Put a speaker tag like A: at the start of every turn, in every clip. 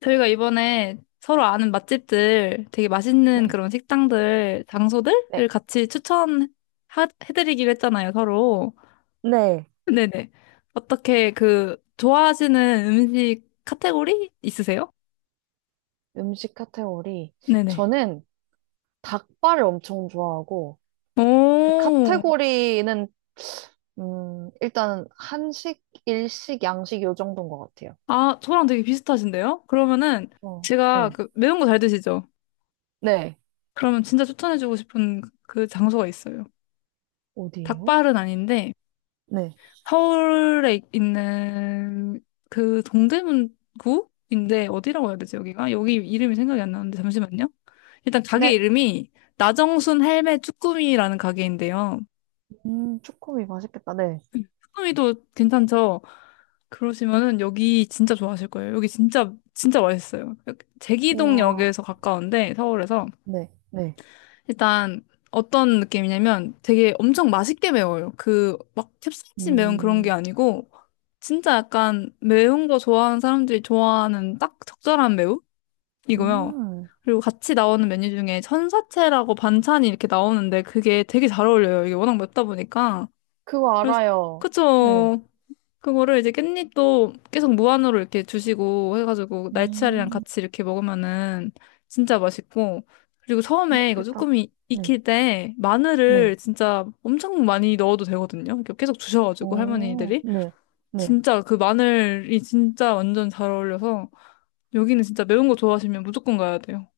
A: 저희가 이번에 서로 아는 맛집들, 되게 맛있는
B: 네.
A: 그런 식당들, 장소들을
B: 네.
A: 같이 추천해드리기로 했잖아요, 서로.
B: 네.
A: 네네. 어떻게 좋아하시는 음식 카테고리 있으세요?
B: 음식 카테고리.
A: 네네.
B: 저는 닭발을 엄청 좋아하고, 그
A: 오,
B: 카테고리는, 일단 한식, 일식, 양식 요 정도인 것 같아요.
A: 아, 저랑 되게 비슷하신데요? 그러면은
B: 어,
A: 제가
B: 네.
A: 그 매운 거 잘 드시죠?
B: 네.
A: 그러면 진짜 추천해주고 싶은 그 장소가 있어요.
B: 어디예요?
A: 닭발은 아닌데,
B: 네.
A: 서울에 있는 그 동대문구인데 어디라고 해야 되지 여기가? 여기 이름이 생각이 안 나는데 잠시만요. 일단 가게
B: 네.
A: 이름이 나정순 헬메 쭈꾸미라는 가게인데요.
B: 쭈꾸미 맛있겠다. 네.
A: 쭈꾸미도 괜찮죠? 그러시면은 여기 진짜 좋아하실 거예요. 여기 진짜 진짜 맛있어요. 여기
B: 우와.
A: 제기동역에서 가까운데 서울에서
B: 네. 네.
A: 일단 어떤 느낌이냐면 되게 엄청 맛있게 매워요. 그 막 캡사이신 매운 그런 게
B: 음,
A: 아니고 진짜 약간 매운 거 좋아하는 사람들이 좋아하는 딱 적절한 매움이고요.
B: 음.
A: 그리고 같이 나오는 메뉴 중에 천사채라고 반찬이 이렇게 나오는데 그게 되게 잘 어울려요. 이게 워낙 맵다 보니까.
B: 그거
A: 그래서
B: 알아요. 네.
A: 그쵸. 그거를 이제 깻잎도 계속 무한으로 이렇게 주시고 해가지고 날치알이랑
B: 음,
A: 같이 이렇게 먹으면은 진짜 맛있고. 그리고 처음에 이거
B: 전국이다.
A: 쭈꾸미
B: 네.
A: 익힐 때
B: 네.
A: 마늘을 진짜 엄청 많이 넣어도 되거든요. 이렇게 계속 주셔가지고
B: 오,
A: 할머니들이
B: 네. 네.
A: 진짜 그 마늘이 진짜 완전 잘 어울려서 여기는 진짜 매운 거 좋아하시면 무조건 가야 돼요.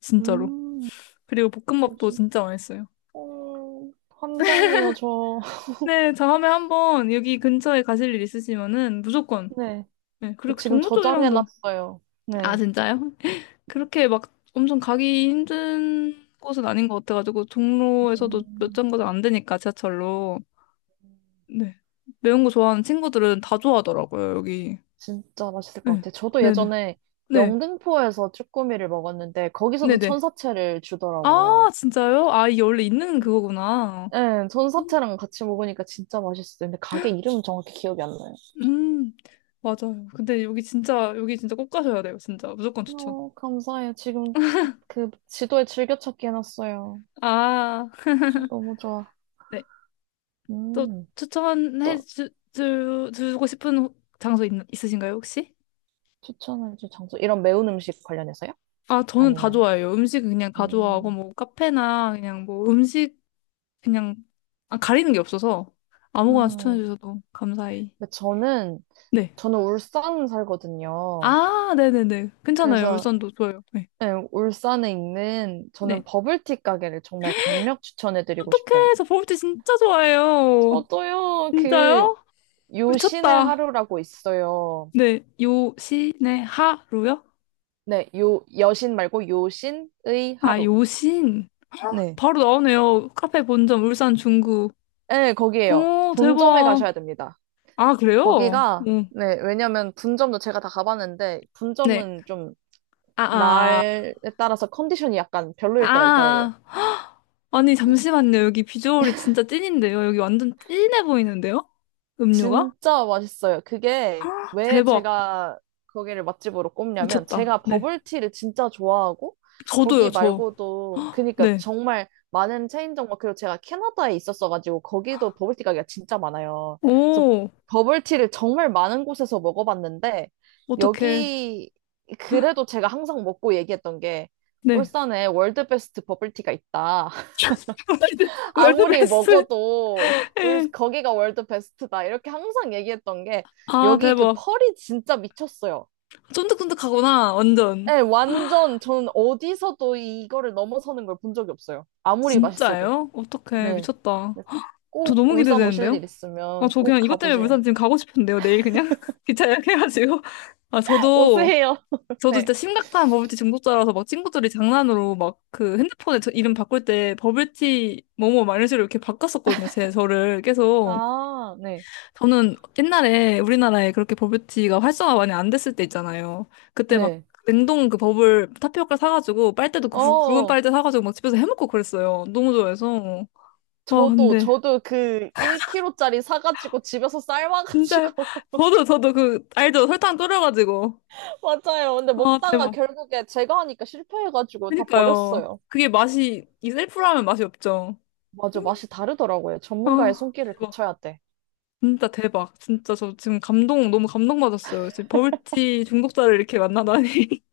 A: 진짜로.
B: 음,
A: 그리고 볶음밥도
B: 뭐지?
A: 진짜 맛있어요.
B: 환장해요, 저.
A: 네, 다음에 한번 여기 근처에 가실 일 있으시면은 무조건.
B: 네.
A: 네,
B: 저
A: 그리고
B: 지금
A: 종로 쪽이랑도.
B: 저장해놨어요.
A: 아,
B: 네.
A: 진짜요? 그렇게 막 엄청 가기 힘든 곳은 아닌 것 같아가지고 종로에서도 몇
B: 음.
A: 정거장 안 되니까 지하철로. 네. 매운 거 좋아하는 친구들은 다 좋아하더라고요, 여기.
B: 진짜 맛있을 것
A: 네.
B: 같아요. 저도
A: 네네.
B: 예전에
A: 네.
B: 영등포에서 쭈꾸미를 먹었는데, 거기서도
A: 네네.
B: 천사채를
A: 아,
B: 주더라고요.
A: 진짜요? 아, 이게 원래 있는 그거구나.
B: 네,
A: 음.
B: 천사채랑 같이 먹으니까 진짜 맛있어요. 근데 가게 이름은 정확히 기억이 안 나요.
A: 음, 맞아요. 근데 여기 진짜 여기 진짜 꼭 가셔야 돼요. 진짜 무조건 추천.
B: 어, 감사해요. 지금 그 지도에 즐겨찾기 해놨어요.
A: 아네
B: 너무 좋아.
A: 또
B: 음,
A: 추천해
B: 또
A: 주고 싶은 장소 있으신가요 혹시?
B: 추천해줄 장소. 이런 매운 음식 관련해서요?
A: 아, 저는 다
B: 아니면,
A: 좋아해요. 음식은 그냥 다 좋아하고,
B: 음,
A: 뭐, 카페나 음식, 그냥, 아, 가리는 게 없어서 아무거나 추천해
B: 음.
A: 주셔도 감사히.
B: 근데 저는,
A: 네.
B: 저는 울산 살거든요.
A: 아, 네네네. 괜찮아요.
B: 그래서,
A: 울산도 좋아요. 네.
B: 네, 울산에 있는, 저는
A: 네.
B: 버블티 가게를 정말 강력 추천해드리고 싶어요.
A: 어떡해. 저 버블티 진짜 좋아해요.
B: 저도요,
A: 진짜요?
B: 요신의
A: 미쳤다.
B: 하루라고 있어요.
A: 네. 요신의 하루요?
B: 네, 여신 말고 요신의
A: 아,
B: 하루.
A: 요신.
B: 네.
A: 바로 나오네요. 카페 본점 울산 중구.
B: 네, 거기에요.
A: 오,
B: 본점에
A: 대박.
B: 가셔야 됩니다.
A: 아, 그래요?
B: 거기가,
A: 응.
B: 네, 왜냐면 분점도 제가 다 가봤는데,
A: 네.
B: 분점은 좀
A: 아, 아.
B: 날에 따라서 컨디션이 약간 별로일 때가 있더라고요.
A: 아, 아. 아니, 잠시만요. 여기 비주얼이 진짜 찐인데요. 여기 완전 찐해 보이는데요? 음료가?
B: 진짜 맛있어요. 그게 왜
A: 대박.
B: 제가 거기를 맛집으로 꼽냐면
A: 미쳤다.
B: 제가
A: 네.
B: 버블티를 진짜 좋아하고 거기
A: 저도요, 저.
B: 말고도 그니까
A: 네.
B: 정말 많은 체인점 그리고 제가 캐나다에 있었어가지고 거기도 버블티 가게가 진짜 많아요. 그래서
A: 오.
B: 버블티를 정말 많은 곳에서 먹어봤는데
A: 어떡해.
B: 여기 그래도 제가 항상 먹고 얘기했던 게
A: 네.
B: 울산에 월드 베스트 버블티가 있다.
A: 월드, 월드
B: 아무리
A: 베스트.
B: 먹어도
A: 예.
B: 거기가 월드 베스트다. 이렇게 항상 얘기했던 게
A: 아,
B: 여기 그
A: 대박.
B: 펄이 진짜 미쳤어요.
A: 쫀득쫀득하구나. 완전.
B: 네, 완전 저는 어디서도 이거를 넘어서는 걸 본 적이 없어요. 아무리 맛있어도.
A: 진짜예요? 어떡해.
B: 네.
A: 미쳤다.
B: 네,
A: 저
B: 꼭
A: 너무
B: 울산 오실
A: 기대되는데요?
B: 일
A: 아,
B: 있으면
A: 저
B: 꼭
A: 그냥 이것 때문에
B: 가보세요.
A: 울산 지금 가고 싶은데요. 내일 그냥 기차 예약해가지고. 아, 저도.
B: 오세요.
A: 저도
B: 네.
A: 진짜 심각한 버블티 중독자라서 막 친구들이 장난으로 막 그 핸드폰에 저 이름 바꿀 때 버블티 뭐뭐 막 이런 식으로 이렇게 바꿨었거든요. 제 저를 계속.
B: 아, 네.
A: 저는 옛날에 우리나라에 그렇게 버블티가 활성화 많이 안 됐을 때 있잖아요. 그때 막
B: 네.
A: 냉동 그 버블 타피오카 사가지고 빨대도 굵은
B: 어,
A: 빨대 사가지고 막 집에서 해먹고 그랬어요. 너무 좋아해서. 와,
B: 저도,
A: 근데
B: 저도 그 1kg짜리 사가지고 집에서
A: 진짜
B: 삶아가지고
A: 저도 그 알죠? 설탕 졸여가지고.
B: 맞아요. 근데
A: 아,
B: 먹다가
A: 대박.
B: 결국에 제가 하니까 실패해가지고 다
A: 그니까요.
B: 버렸어요.
A: 그게 맛이 이 셀프라면 맛이 없죠.
B: 맞아, 맛이 다르더라고요. 전문가의
A: 아,
B: 손길을
A: 대박.
B: 거쳐야 돼.
A: 진짜 대박. 진짜 저 지금 너무 감동받았어요. 지금 버블티 중독자를 이렇게 만나다니.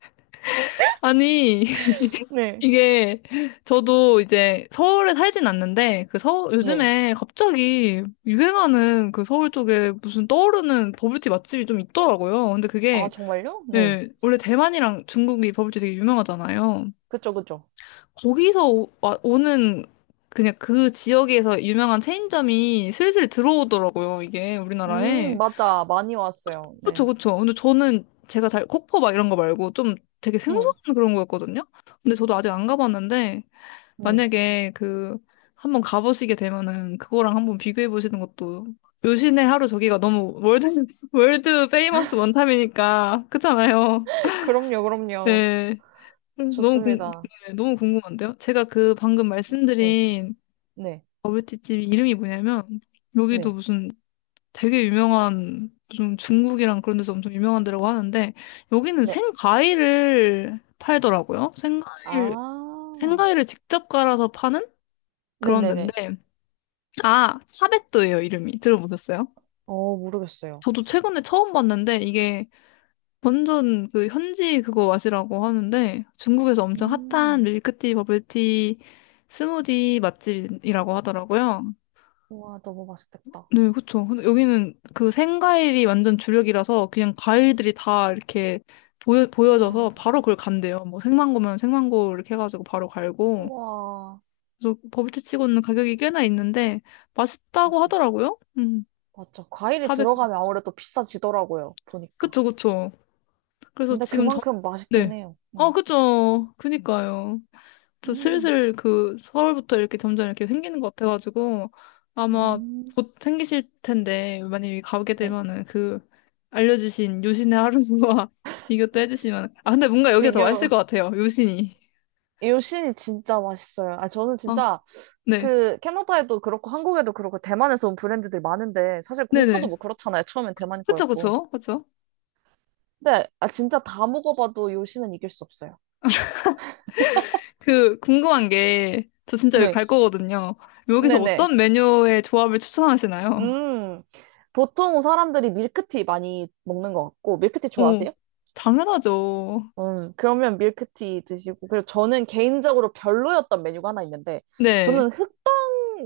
A: 아니,
B: 네.
A: 이게 저도 이제 서울에 살진 않는데 그 서
B: 네.
A: 요즘에 갑자기 유행하는 그 서울 쪽에 무슨 떠오르는 버블티 맛집이 좀 있더라고요. 근데
B: 아,
A: 그게,
B: 정말요? 네.
A: 예, 원래 대만이랑 중국이 버블티 되게 유명하잖아요.
B: 그쵸, 그쵸.
A: 오는 그냥 그 지역에서 유명한 체인점이 슬슬 들어오더라고요, 이게 우리나라에.
B: 맞아. 많이 왔어요.
A: 그쵸,
B: 네.
A: 그쵸. 근데 저는 제가 잘 코코 막 이런 거 말고 좀 되게 생소한
B: 응.
A: 그런 거였거든요. 근데 저도 아직 안 가봤는데
B: 네.
A: 만약에 그 한번 가보시게 되면은 그거랑 한번 비교해 보시는 것도. 요신의 하루 저기가 너무 월드 월드 페이머스 원탑이니까 그렇잖아요.
B: 그럼요, 그럼요.
A: 네. 음, 너무 궁,
B: 좋습니다.
A: 네, 너무 궁금한데요? 제가 그 방금
B: 네,
A: 말씀드린
B: 네,
A: 버블티집 이름이 뭐냐면 여기도
B: 네,
A: 무슨 되게 유명한 무슨 중국이랑 그런 데서 엄청 유명한 데라고 하는데 여기는
B: 네.
A: 생과일을 팔더라고요. 생과일,
B: 아,
A: 생과일을 직접 갈아서 파는 그런
B: 네네네.
A: 데인데 아, 차백도예요 이름이. 들어보셨어요?
B: 모르겠어요.
A: 저도 최근에 처음 봤는데 이게 완전 그 현지 그거 맛이라고 하는데 중국에서 엄청 핫한
B: 음,
A: 밀크티, 버블티, 스무디 맛집이라고 하더라고요.
B: 우와, 너무 맛있겠다.
A: 네, 그쵸. 근데 여기는 그 생과일이 완전 주력이라서 그냥 과일들이 다 이렇게
B: 우와,
A: 보여져서 바로 그걸 간대요. 뭐 생망고면 생망고 이렇게 해가지고 바로 갈고.
B: 우와.
A: 그래서 버블티 치고는 가격이 꽤나 있는데 맛있다고
B: 맞아.
A: 하더라고요.
B: 맞죠. 과일이
A: 사백.
B: 들어가면 아무래도 비싸지더라고요. 보니까.
A: 그쵸, 그쵸. 그래서
B: 근데 그만큼 맛있긴
A: 네.
B: 해요.
A: 어,
B: 음.
A: 그쵸. 그니까요. 저
B: 음,
A: 슬슬 그 서울부터 이렇게 점점 이렇게 생기는 것 같아가지고 아마
B: 음,
A: 곧 생기실 텐데 만약에 가게
B: 네.
A: 되면은 그 알려주신 요신의 하루와 비교도 해주시면. 아, 근데 뭔가 여기가 더 맛있을
B: 비교.
A: 것 같아요, 요신이.
B: 요신이 진짜 맛있어요. 아, 저는
A: 아,
B: 진짜
A: 네.
B: 그 캐나다에도 그렇고 한국에도 그렇고 대만에서 온 브랜드들이 많은데 사실 공차도
A: 네네.
B: 뭐 그렇잖아요. 처음엔 대만
A: 그쵸,
B: 거였고.
A: 그쵸, 그쵸.
B: 근데 아, 진짜 다 먹어봐도 요신은 이길 수 없어요.
A: 그 궁금한 게 저 진짜 여기
B: 네.
A: 갈 거거든요. 여기서
B: 네네.
A: 어떤 메뉴의 조합을 추천하시나요?
B: 음. 보통 사람들이 밀크티 많이 먹는 것 같고 밀크티
A: 오,
B: 좋아하세요?
A: 당연하죠.
B: 그러면 밀크티 드시고, 그리고 저는 개인적으로 별로였던 메뉴가 하나 있는데,
A: 네.
B: 저는 흑당,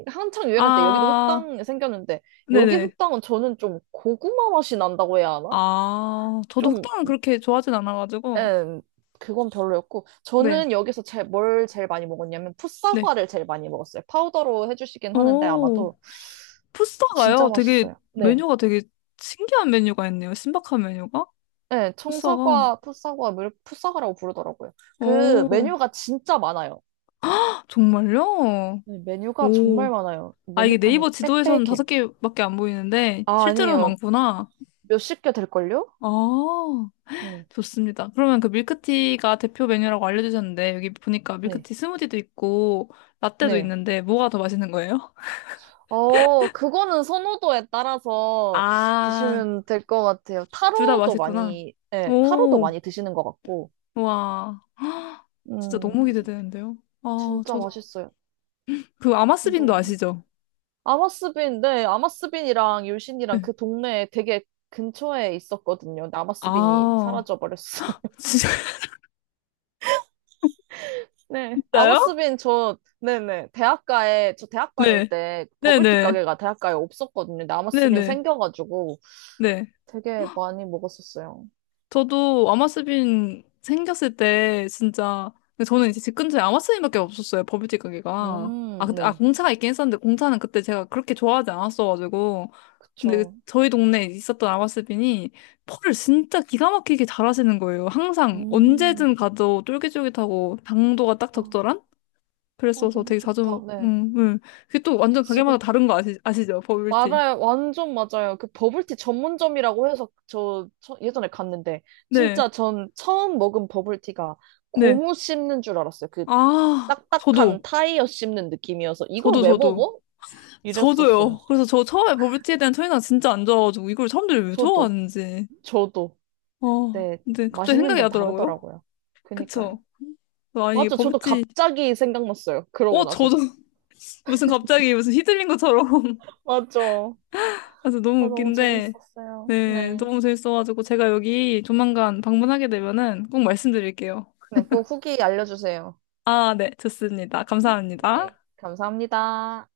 B: 한창 유행할 때 여기도
A: 아,
B: 흑당 생겼는데, 여기
A: 네네.
B: 흑당은 저는 좀 고구마 맛이 난다고 해야 하나?
A: 아, 저도
B: 좀,
A: 흑당은 그렇게 좋아하진 않아가지고.
B: 음, 그건 별로였고,
A: 네,
B: 저는 여기서 뭘 제일 많이 먹었냐면,
A: 네.
B: 풋사과를 제일 많이 먹었어요. 파우더로 해주시긴 하는데,
A: 오,
B: 아마도 진짜
A: 푸싸가요? 되게,
B: 맛있어요. 네.
A: 메뉴가 되게 신기한 메뉴가 있네요. 신박한 메뉴가?
B: 네,
A: 푸싸가.
B: 청사과, 풋사과, 풋사과라고 부르더라고요. 그
A: 오,
B: 메뉴가 진짜 많아요.
A: 헉, 정말요?
B: 네, 메뉴가 정말
A: 오.
B: 많아요.
A: 아, 이게
B: 메뉴판이
A: 네이버 지도에서는 다섯
B: 빽빽해요.
A: 개밖에 안 보이는데,
B: 아,
A: 실제로는
B: 아니에요.
A: 많구나.
B: 몇십 개 될걸요?
A: 아,
B: 네.
A: 좋습니다. 그러면 그 밀크티가 대표 메뉴라고 알려주셨는데, 여기 보니까
B: 네.
A: 밀크티 스무디도 있고, 라떼도
B: 네.
A: 있는데, 뭐가 더 맛있는 거예요?
B: 그거는 선호도에 따라서
A: 아,
B: 드시면 될 것 같아요.
A: 둘 다
B: 타로도
A: 맛있구나.
B: 많이, 네, 타로도
A: 오,
B: 많이 드시는 것 같고.
A: 와. 진짜
B: 음,
A: 너무 기대되는데요. 아,
B: 진짜
A: 저도.
B: 맛있어요.
A: 그 아마스빈도
B: 너무.
A: 아시죠?
B: 아마스빈, 네, 아마스빈이랑 유신이랑
A: 네.
B: 그 동네에 되게 근처에 있었거든요. 근데 아마스빈이
A: 아,
B: 사라져버렸어요. 네.
A: 진짜요?
B: 아머스빈 저 네네 대학가에 저 대학 다닐
A: 네.
B: 때 버블티
A: 네네.
B: 가게가 대학가에 없었거든요. 근데
A: 네네.
B: 아머스빈
A: 네.
B: 생겨가지고
A: 네. 네.
B: 되게 많이 먹었었어요.
A: 저도 아마스빈 생겼을 때 진짜. 근데 저는 이제 집 근처에 아마스빈밖에 없었어요. 버블티 가게가. 아, 그때, 아,
B: 네.
A: 공차가 있긴 했었는데 공차는 그때 제가 그렇게 좋아하지 않았어가지고. 근데 그
B: 그쵸.
A: 저희 동네에 있었던 아마스빈이 펄을 진짜 기가 막히게 잘 하시는 거예요. 항상
B: 음.
A: 언제든 가도 쫄깃쫄깃하고 당도가 딱
B: 아,
A: 적절한?
B: 아,
A: 그랬어서
B: 너무
A: 되게
B: 좋다.
A: 자주,
B: 네.
A: 그게 또
B: 저
A: 완전 가게마다
B: 지금
A: 다른 거 아시죠? 버블티.
B: 말아요. 완전 맞아요. 그 버블티 전문점이라고 해서 예전에 갔는데
A: 네,
B: 진짜 전 처음 먹은 버블티가
A: 네.
B: 고무 씹는 줄 알았어요. 그
A: 아,
B: 딱딱한 타이어 씹는 느낌이어서 이걸 왜
A: 저도.
B: 먹어? 이랬었어요.
A: 저도요. 그래서 저 처음에 버블티에 대한 첫인상 진짜 안 좋아가지고 이걸 사람들이 왜
B: 저도,
A: 좋아하는지.
B: 저도.
A: 어,
B: 네,
A: 근데 갑자기
B: 맛있는
A: 생각이
B: 데는
A: 나더라고요.
B: 다르더라고요. 그니까요.
A: 그쵸? 아니, 이게
B: 맞죠? 저도
A: 버블티.
B: 갑자기 생각났어요. 그러고
A: 어,
B: 나서.
A: 저도 무슨 갑자기 무슨 휘둘린 것처럼.
B: 맞죠.
A: 그래서 너무
B: 아, 너무
A: 웃긴데,
B: 재밌었어요.
A: 네,
B: 네.
A: 너무 재밌어가지고 제가 여기 조만간 방문하게 되면은 꼭 말씀드릴게요.
B: 네, 꼭 후기 알려주세요.
A: 아, 네, 좋습니다. 감사합니다.
B: 네, 감사합니다.